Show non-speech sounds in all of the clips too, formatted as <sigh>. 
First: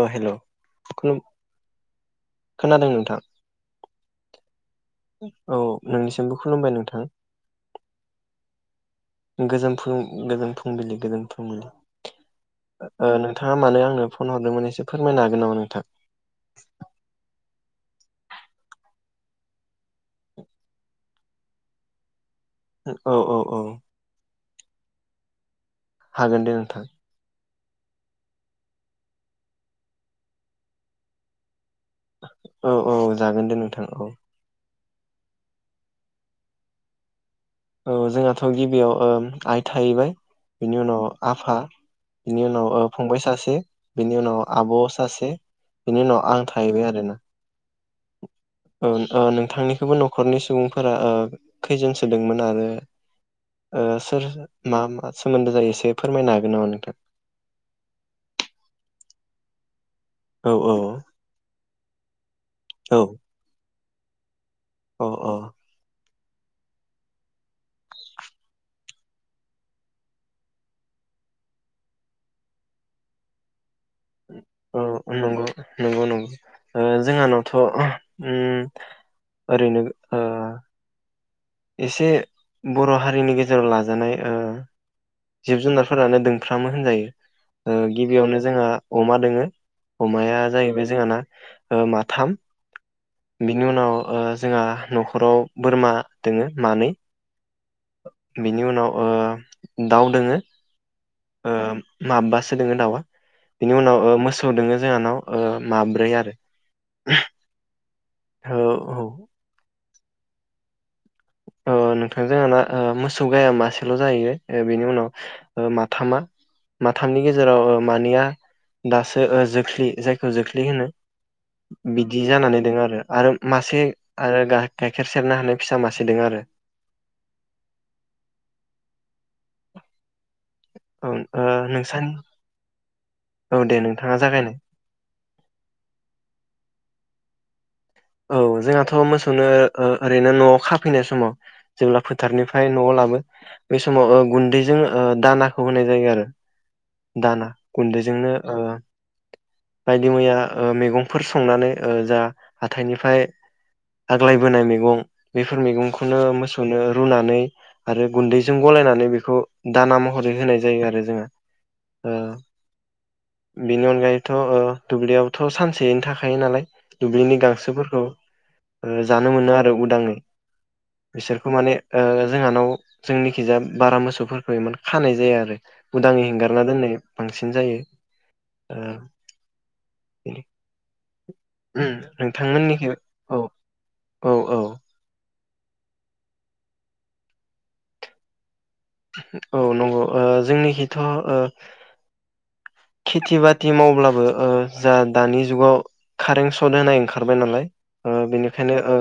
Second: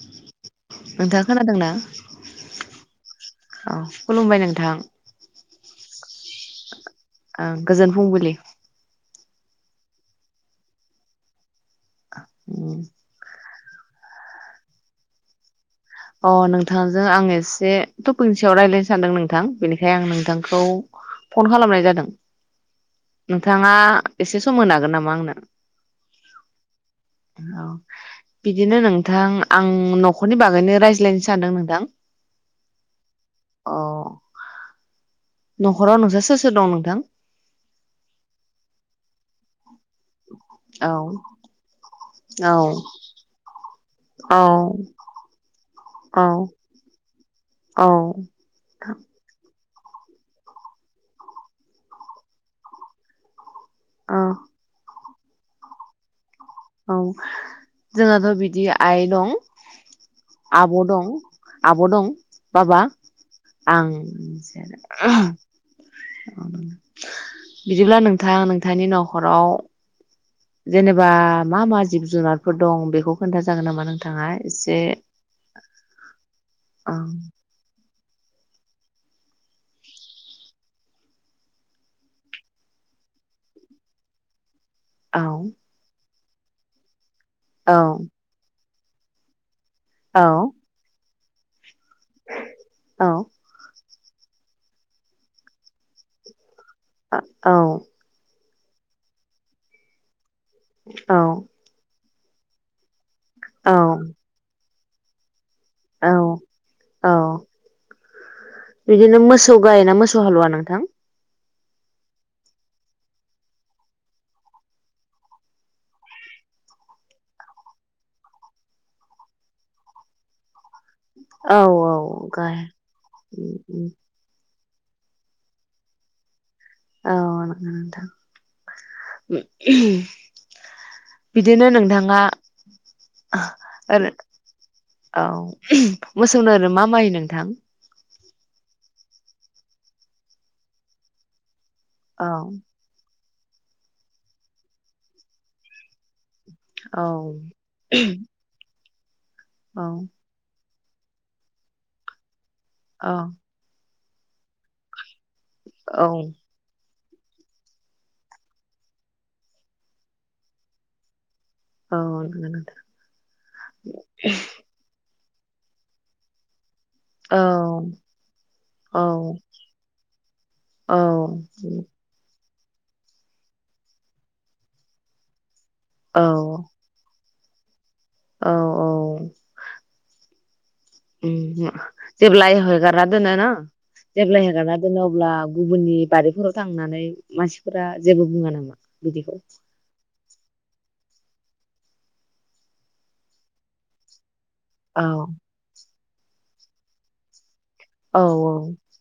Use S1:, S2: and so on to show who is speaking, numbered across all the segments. S1: अ hello खुलुम
S2: नोंथाङा खोनादोंना
S1: खोनादों नोंथां
S2: औ खुलुमबाय नोंथां
S1: औ नोंनिसिमबो खुलुमबाय नोंथां
S2: ओं गोजोन फुंबिलि
S1: गोजन फुं गोजन फुंबिलि गोजोन फुंबिलि ओ नोंथां नोंथाङा मानो आंनो फन हरदोंमोन एसे फोरमायनो हागोन नामा नोंथां
S2: अ नोंथांजों आं एसे टफिक नि सायाव रायज्लायनो सानदों नोंथां बेनिखायनो आं नोंथांखौ फन खालामनाय जादों।
S1: औ औ औ
S2: नोंथाङा एसे सम होनो हागोन नामा आंनो?
S1: हागोन दे नोंथां।
S2: औ बिदिनो नोंथां आं नखरनि बागैनो रायज्लायनो सानदों नोंथां?
S1: औ औ जागोन दे
S2: अ
S1: नोंथां। औ
S2: नखराव नोंसा सोर सोर दं नोंथां?
S1: औ जोंहाथ' गिबियाव ओम आइ, थाहैबाय बिनि
S2: औ
S1: उनाव आफा बिनि
S2: औ
S1: उनाव ओ फंबाय सासे, <inaudible> बेनि
S2: औ
S1: उनाव आब सासे, बिनि
S2: औ
S1: उनाव आं थाहैबाय आरो ना।
S2: औ
S1: ओ ओ नोंथांनि नखरनि सुबुंफोरा ओ खैजोन सोदोंमोन आरो ओ
S2: औ
S1: सोर मा मा सोमोन्दो जायो एसे फोरमायनो हागोन नामा
S2: औ
S1: नोंथां?
S2: जोंहाथ' बिदि आइ दं,
S1: औ
S2: <unintelligible> आब
S1: औ
S2: दं, आब दं, बाबा,
S1: औ
S2: आं।
S1: अ अ
S2: <inaudible> बिदिब्ला नोंथां नोंथांनि नखराव जेनेबा मा मा जिब जुनारफोर दं बेखौ खोन्था जागोन नामा नों
S1: औ नंगौ नंगौ
S2: ओं
S1: जोंहानावथ' उ ओरैनो ओ एसे बर' हारिनि गेजेराव लाजानाय
S2: औ
S1: जिब जुनारफोरानो दों फ्रामो होनजायो।
S2: औ
S1: ओ गिबियावनो जोंहा अमा दोङो,
S2: औ
S1: अमाया जाहैबाय जोंहाना माथाम,
S2: औ
S1: बिनि उनाव ओ जोंहा नखराव बोरमा दोङो मानै।
S2: औ।
S1: बिनि उनाव ओ दाउ दोङो
S2: औ
S1: ओ माबबासो दोङो दाउया
S2: औ
S1: बिनि उनाव ओ मोसौ दोङो जोंहानाव ओ माब्रै
S2: औ
S1: आरो
S2: औ
S1: औ औ
S2: बिदिनो मोसौ गाय ना मो सौ हालुवा नोंथां?
S1: ओ नोंथां जोंहाना ओ मोसौ गाया मासेल जाहैयो बेनि उनाव ओ माथामा माथामनि गेजेराव ओ मानैया दासो ओ जोख्लि जायखौ जोख्लि होनो
S2: औ
S1: बिदि
S2: औ गाय
S1: जानानै दं आरो आरो मासे आरो गाह गाइखेर सेरनो हानाय फिसा मा से दों आरो
S2: औ नंगौ नोंथां।
S1: औ ओ
S2: बिदिनो
S1: नोंसानि
S2: नोंथाङा ओह
S1: औ दे
S2: ओर
S1: नोंथाङा जागायनाय
S2: औ मोसौनो आरो मा माइ थां
S1: औ जोंहाथ मोसौनो ओ ओरैनो न'आव खाफैनाय समाव जेब्ला
S2: औ
S1: फोथारनिफ्राय न'आव लाबो बे समाव ओ गुन्दैजों ओ दानाखौ होनाय जायो आरो
S2: औ
S1: दाना गुन्दैजोंनो ओ
S2: औ
S1: बायदि मैया ओ मैगंफोर संनानै ओ जा
S2: औ
S1: हाथाइनिफ्राय आग्लाय बोनाय मैगं बेफोर मैगंखौनो
S2: औ
S1: मोसौनो रुनानै आरो गुन्दैजों गलायनानै बेखौ दाना महरै होनाय जायो आरो जोङो।
S2: औ
S1: ओ
S2: नंगौ नोंथां
S1: बेनि अनगायैथ' दुब्लियाव थ' सानसेयैनो थाखायो नालाय
S2: औ
S1: गांसोफोरखौ
S2: औ
S1: ओ जानो मोनो आरो उदाङै
S2: औ
S1: बिसोरखौ माने ओ जोंहानाव जोंनिखिजाय बारा मोसौफोरखौ इमान खानाय जाया आरो उदांयै
S2: औ
S1: हिेंगारना दोननाय बांसिन जायो।
S2: औ औ
S1: ओ
S2: उम मा। जेब्लााय
S1: नोंथांमोननिखै
S2: हगारना दोनो
S1: औ
S2: ना
S1: औ
S2: जेबब्ला
S1: औ
S2: हगारना दोनो अब्ला बा गुबुननि बारिफोराव थांनानै मानसिफोरा जेबो बुङा नामा बिदिखौ
S1: औ नंगौ ओ जोंनिखिथ ओ खेथि बाथि मावब्लाबो ओ जा
S2: औ
S1: दानि जुगाव कारेन्ट सट होनाय ओंखारबाय नालाय ओ
S2: औ
S1: बेनिखायनो ओ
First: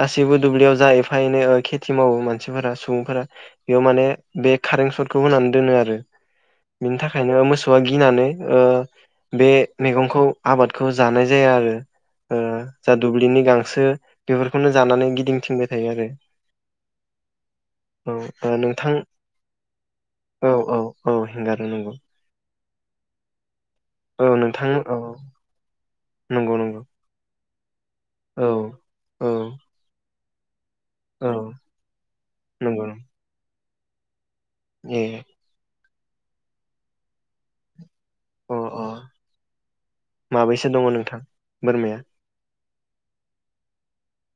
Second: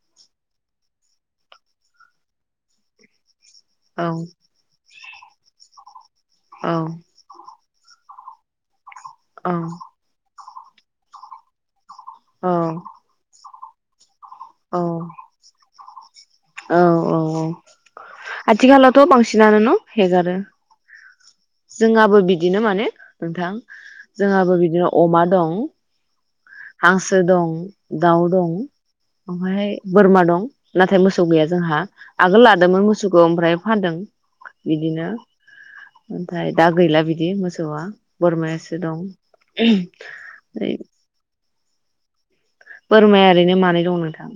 S1: गासैबो दुब्लियाव जा एफा एनै ओ खेथि मावो मानसिफोरा सुबुंफोरा बेयाव
S2: औ
S1: माने बे कारेन सट खौ होनानै दोनो आरो
S2: औ
S1: बिनि थाखायनो मोसौआ गि गिनानै ओ बे
S2: औ
S1: मैगंखौ आबादखौ जानाय जाया आरो ओ
S2: औ
S1: जा दुब्लिनि गां सो बेफोरखौनो
S2: औ
S1: जानानै गिदिंथिंबाय थायो आरो
S2: औ औ औ
S1: औ ओ नोंथां
S2: आथिखालावथ बांसिनानो न हेगारो
S1: औ औ औ हेंगारनो नंगौ
S2: जोंहाबो बिदिनो माने नोंथां
S1: औ
S2: जोंहाबो
S1: नोंथां
S2: बिदिनो
S1: औ
S2: अमा दं
S1: नंगौ नंगौ
S2: हांसो दं दाउ
S1: औ
S2: दं
S1: औ
S2: ओमफ्राय बोरमा दं नाथा मोसौ
S1: औ
S2: गैया जोंहा आगोल
S1: नंगौ
S2: लादोंमोन
S1: नंगौ
S2: मोसौखौ ओमफ्राय फानदों
S1: ए
S2: बिदिनो ओमफ्राय दा गैला बिदि मोसौआ
S1: अ
S2: बोरमायसे
S1: अ
S2: दं
S1: माबैसो दङ नोंथां बोरमाया
S2: बोरमाया ओरैनो मानै दं नोंथां।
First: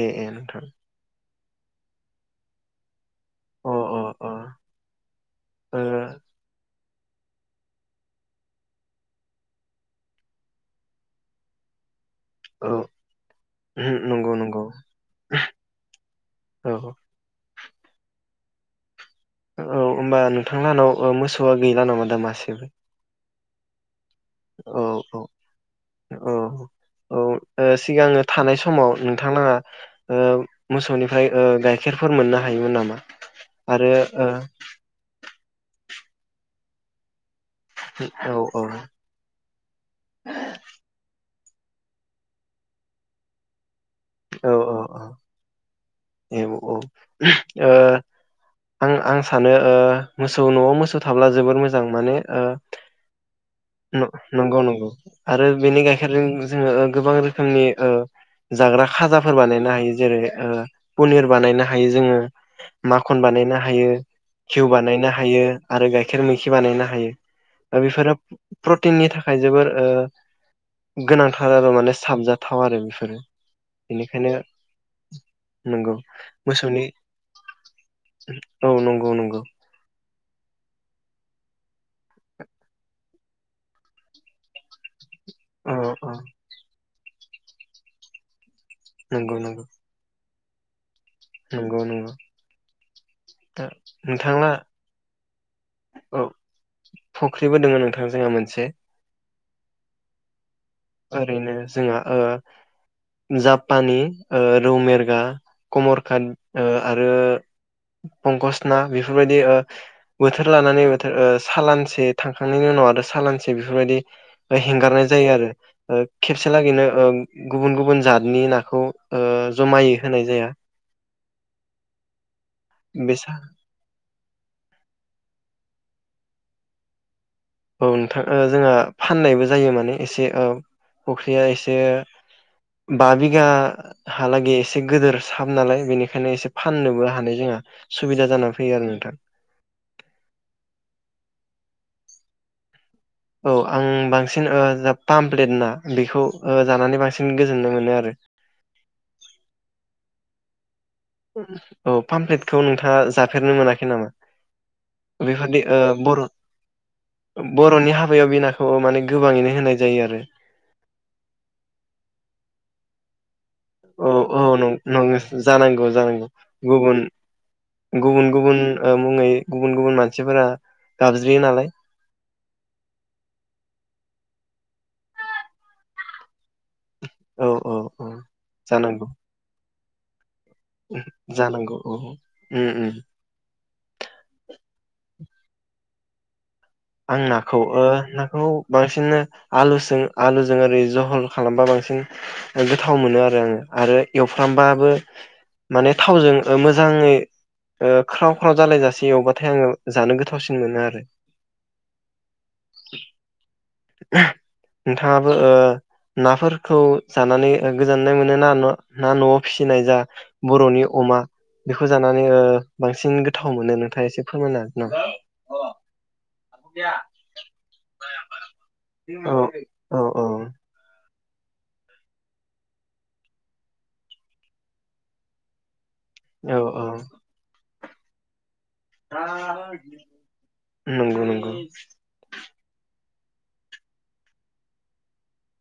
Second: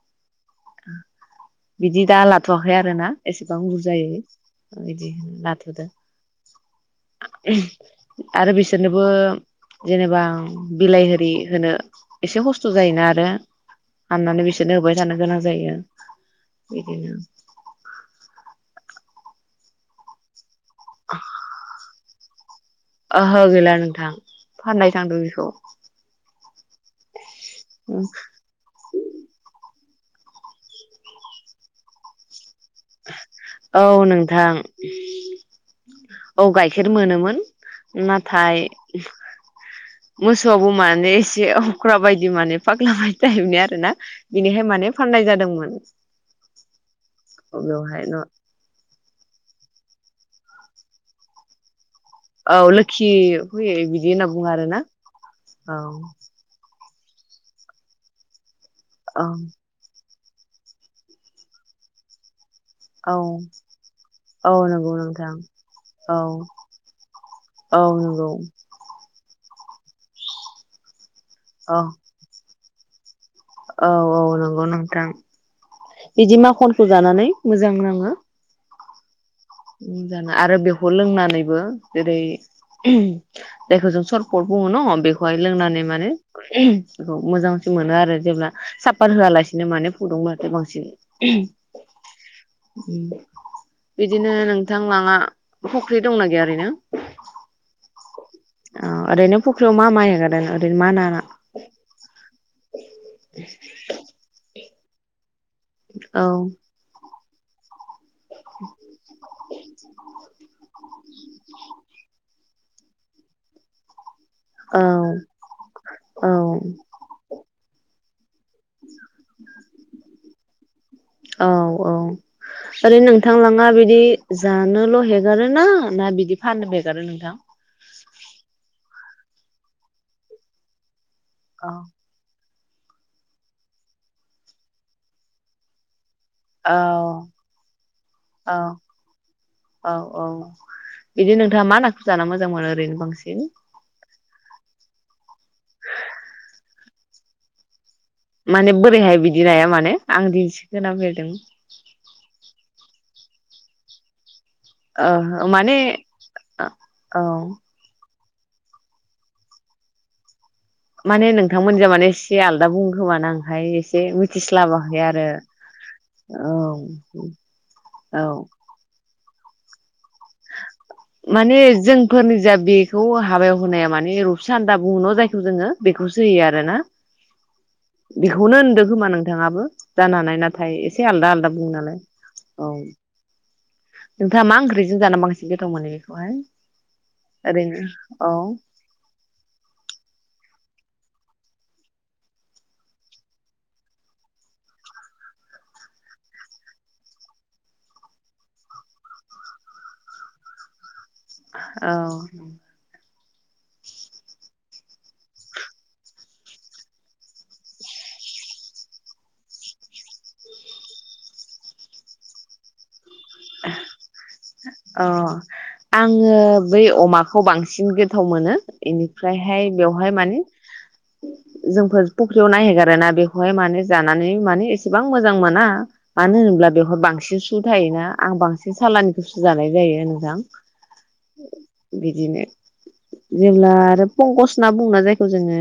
S1: ए ए। नोंथां
S2: <inaudible> बिदि दा लाथ'वाखै आरो ना। एसेबां
S1: अ अ
S2: बुरजायो
S1: अ
S2: बिदि
S1: ओ
S2: लाथ'दो आरो बिसोरनोबो जेनेबा बिलाइ होरि होनो एसे खस्थ
S1: औ
S2: जायोना आरो
S1: नंगौ
S2: हाननानै
S1: नंगौ
S2: बिसोरनो होबाय थानो गोनां जायो
S1: औ
S2: बिदिनो
S1: औ होमबा नोंथांनानाव मोसौआ गैला नामा दा मासेबो?
S2: ओहो गैला नोंथां।
S1: औ
S2: फाननाय थांदों बेखौ
S1: औ औ औ सिगाङो थानाय समाव नोंथांना मोसौनिफ्राय ओ गाइखेरफोर मोननो ह थायोमोन नामा
S2: औ
S1: आरो ओ
S2: नोंथां औ गाइखेर मोनोमोन।
S1: ओ
S2: नाथाय
S1: औ
S2: मोसौआबो मानो एसे एसे अख्रा बायदि माने फाग्ला टाइपनि आरो ना
S1: औ
S2: बिनिहाय
S1: औ
S2: माने
S1: औ
S2: फाननाय जादोंमोन
S1: ए औ ओ
S2: बेवहाय न
S1: आं आं सानो ओ मोसौ न'आव मोसौ थाब्ला जोबोर मोजां माने ओ
S2: औ लोखि फैयो बिदि
S1: न
S2: होनना बुङो
S1: नंगौ
S2: आरोना
S1: नंगौ आरो
S2: औ
S1: बेनि गाइखेरजों जोङो गोबां रोखोमनि ओ जाग्रा खाजाफोर बानायनो हायो जेरै ओ पनिर बानायनो हायो जोङो माखन
S2: औ
S1: बानायनो हायो
S2: औ औ
S1: घीउ
S2: नंगौ
S1: बानायनो
S2: नोंथां
S1: हायो आरो
S2: औ
S1: गाइखेर मैखि बानायनो हायो दा
S2: औ
S1: बेफोरो
S2: नंगौ
S1: प्रटिननि थाखाय जोबोर ओ गोनांथार आरो
S2: औ
S1: माने साबजाथाव थाव आरो बेफोरो
S2: औ औ
S1: बेनिखायनो
S2: नंगौ नोंथां
S1: नंगौ
S2: बिदि
S1: मोसौनि
S2: माखनखौ जानानै मोजां नाङो
S1: औ नंगौ नंगौ।
S2: जाना आरो बेखौ लोंनानैबो जेरै उम जायखौ जों सर्पत बुङो न बेखौ खौहाय
S1: औ
S2: लोंनानै माने
S1: औ
S2: उम बेखौ मोजांसिन मोनो आरो जेब्ला सा पात
S1: नंगौ
S2: होआलासिनो
S1: नंगौ
S2: माने फुदुंङो बांसिन
S1: नंगौ नंगौ था नं
S2: नो नोंथां लाङा फुख्रि दंना गैया ओरैनो
S1: फुख्रिबो दोङो नोंथां जोंहा मोनसे
S2: औ ओरैनो फख्रियाव मा माइ हेगारो ओरैनो मा ना ना?
S1: ओरैनो जोंहा ओ जापानि ओ रौ मिरगा।
S2: औ
S1: खान ओ आरो पंकस ना बेफोरबायदि ओ बोथोर लानानै बोथोर ओ सालानसे थां खांनायनि उनाव आरो सालानसे बेफोरबायदि
S2: औ
S1: हेंगारनाय जायो आरो ओ
S2: औ
S1: खेबसे लागैनो ओ गुबुन गुबन जाद। नि नाखौ ओ जमायै होनाय जाया।
S2: औ औ। ओरैनो
S1: बेसा
S2: नोंथांलाङा बिदि जानोल हेगारोना ना बिदि फाननोबो हेगारो नोंथां।
S1: औ नोंथां ओ जोंहा फाननायबो जायो माने एसे ओ फुख्रिया
S2: औ
S1: एसे बा बिघा हालागै एसे गोदोर साब नालाय बेनिखा बेखायनो एसे फाननोबो हानाय
S2: औ
S1: जोंहा सुबिदा जानानै फैयो आरो नोंथां।
S2: औ औ बिदि नोंथाङा मा नाखौ जाना मोजां मोन ओरैनो बां
S1: औ आं बांसिन ओ जा पामप्लेट ना बेखौ ओ जानानै बांसिन बांसिन गोजोननाय मोनो आरो।
S2: माने बोरैहाय बिदि नाया माने आं दिनैस
S1: औ पामप्लेटखौ नोंथां जाफेरनो मोनाखै नामा
S2: ओ
S1: बेफोरदि
S2: माने
S1: बर'
S2: औ
S1: बर'नि हा सयाबिनाथ' माने गोबाङैनो होनाय जायो आरो।
S2: माने नोंथांमोनजों माने एसे आलदा बुंखोमानो दां
S1: औ औ नं नं जानांगौ जानांगौ
S2: औ
S1: गुबुन
S2: औ
S1: गुबुन गुबुन मुङै गुबुन गुबुन मान
S2: माने जोंफोरनि जा बेखौ हाबायाव होनाया मान निरुफ सान्दा बुङो जायखौ जोङो बेखौसो होयो आरो ना।
S1: औ औ औ
S2: बेखौनो होनदो
S1: जानांगौ
S2: खोमा नोंथाङाबो। जानोहानाय ना फाय एसे आलदा आलादा बुङो
S1: जानांगौ
S2: नालाय
S1: औ उम
S2: औ
S1: उम
S2: नोंथाङा मा ओंख्रिजों जानो बांसि गोथाव मोनैखौहाय
S1: आं नाखौबो नाखौ बांसिन आलुजों आलु जों ओरै जहल खालामबा बांसिन गोथाव मोनो आरो आङो आरो एवफ्रामबाबो माने थावजों मोजाङै ख्राव ख्राव जालायजासे एवबाथाय आङो जानो गोथावसिन मोनो आरो।
S2: औ
S1: नोंथाङाबो नाफोरखौ जानानै गोजोननाय मोनो ना ना नआव फिसिनाय जा बरनि अमा बेखौ जानानै बांसि सिन गोथाव मोनो नोंथाङा एसे फोरमायना नामा
S2: अ आङो बै अमाखौ बांसिन गोथाव मोनो
S1: औ
S2: इनिफ्रायहाय
S1: औ
S2: बेवहाय माने जोंफोर फुख्रियाव ना हेगारोना बेखौहाय माने जानानै माने एसेबां मोजां मोना मानो
S1: औ
S2: होनोब्ला
S1: औ
S2: बेवहाय बांसिन सु थायोना आं बांसिन एसे सालानिखौ बुस्टु जानाय जायो नोंथां
S1: नंगौ नंगौ
S2: बिदिनो जेब्ला आरो पंकस ना बुङोना जायखौ जोङो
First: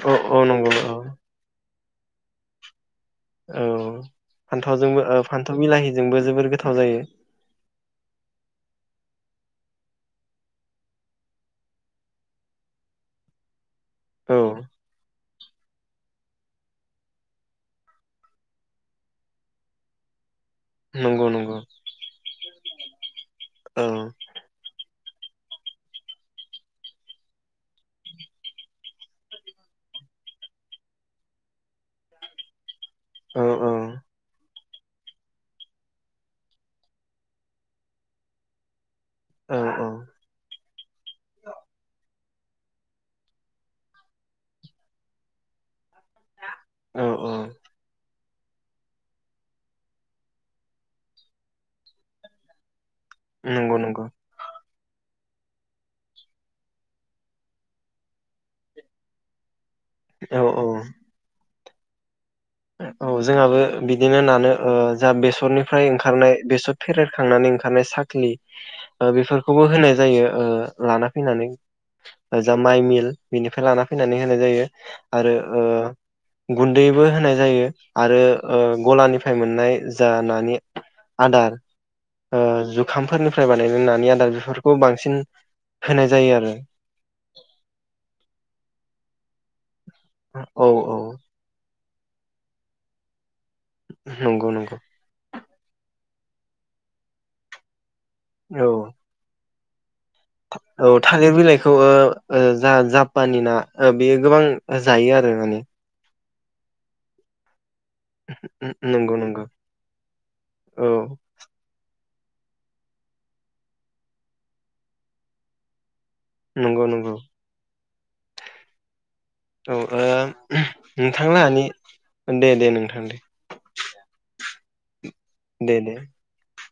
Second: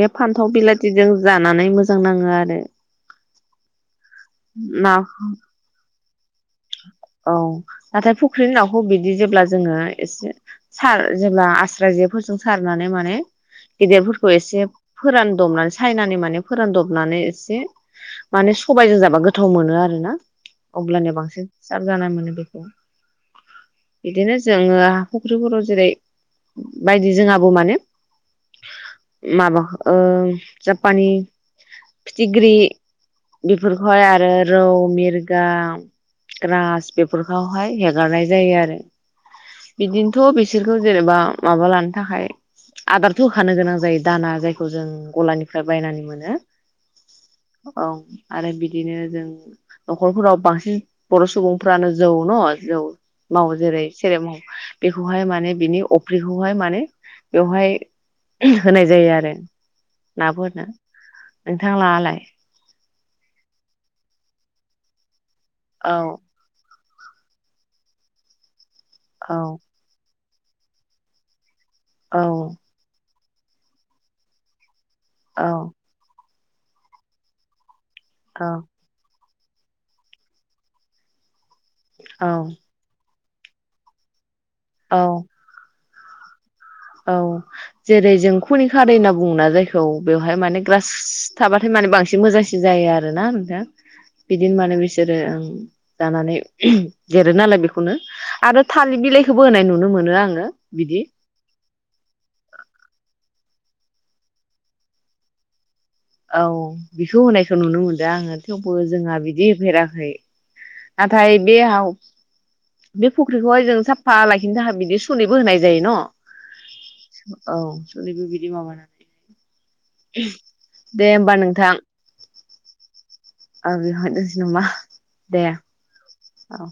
S2: बे
S1: औ औ
S2: फान्थाव
S1: नंगौ औ
S2: बिलाजों जानानै मोजां मोजां नाङो आरो
S1: औ
S2: ना
S1: फान्थावजोंबो फान्थाव बिलाहि जोंबो जोबोर गोथाव जायो
S2: औ नाथाय फुख्रिनि नाखौ बिदि जेब्ला जोङो एसे सार जेब्ला आस्रा जेफोरजों सारनानै माने गेदेरफोरखौ
S1: औ
S2: एसे फोरान दमनानै सायनानै माने फोरानदबनानै एसे माने सबायजों जाबा गोथाव मोनो आरो ना। अब्लानिया
S1: नंगौ
S2: बांसिन
S1: नंगौ
S2: साब जानाय मोनो बेखौ।
S1: औ
S2: बिदिनो जोङो फुख्रिफोराव जेरै बायदि जोंहाबो माने माबा ओ जापानि फिथिग्रि
S1: औ
S2: बेफोरखौहाय आरो रौ मिरगा ग्रास बेफोरखौहाय हेगारनाय जायो आरो
S1: औ
S2: बिदिनोथ बिसोरखौ जेनेबा माबा लानो थाखाय आदारथ होखानो गोनां जायो दाना जायखौ जों गलानिफ्राय बायनानै मोनो
S1: औ औ
S2: औ आरो बिदिनो जों नखरफोराव बांसिन बर' सुबुंफ्रानो जौ न जौ मावो
S1: नंगौ
S2: जेरै
S1: नंगौ
S2: सेरेप मावो बेखौहाय माने बिनि अफ्रिखौहाय माने बेवहाय होनाय जायो आरो
S1: औ औ
S2: नाफोरनो नोंथां लाहालाय
S1: औ जोंहाबो बिदिनो नानो ओ जा बे बेसरनिफ्राय
S2: औ
S1: ओंखारनाय बेसर फेरेरखांनानै ओंखारनाय साख्लि ओ
S2: औ
S1: बेफोरखौबो होनाय जायो। ओ लाना फैनानै
S2: औ
S1: जा माइ मिल बिनिफ्राय लाना फैनानै होनाय जायो आरो
S2: औ
S1: ओ गुन्दैबो होनाय जायो आरो
S2: औ
S1: ओ गलानि फाइ मोननाय जा नानि आदार
S2: औ
S1: ओ जुखामफोरनि फ्राय बानायनाय नानि आदार फोरखौ
S2: औ
S1: बांसिन होनाय जायो आरो
S2: औ जेरै जों खुनि खारै होन्ना बुंङोना जायखौ बेवहाय माने
S1: औ
S2: ग्रास
S1: औ
S2: थाबाथाय माने बांसिन एसे मोजांसिन जायो आरो ना
S1: नंगौ
S2: बिदिनो
S1: नंगौ
S2: माने बिसोरो जानानै देरो नालाय बेखौनो आरो
S1: औ
S2: थालिर बिलाइखौबो बोनाय नुनो मोनो नुदो आङो बिदि
S1: थालिर औ बिलाइखौ ओ जा-जापान नि ना बेयो गोबां जायो आरो माने
S2: औ बिखौ होनायखौ नुनो मोनदों। दा आङो थेवबो
S1: नंगौ
S2: जोंहा
S1: नंगौ
S2: बिदि होफेराखै
S1: औ
S2: नाथाय बेयाव बे फख्रिखौहाय जों साफा लाखिनो थाखाय बिदि सुनैबो होनाय जायो न
S1: नंगौ नंगौ।
S2: बे बिदि माबानानै
S1: औ ओ
S2: दे होमबा नोंथां
S1: दे दे नोंथां दे।
S2: <unintelligible> नामा?
S1: दे दे
S2: औ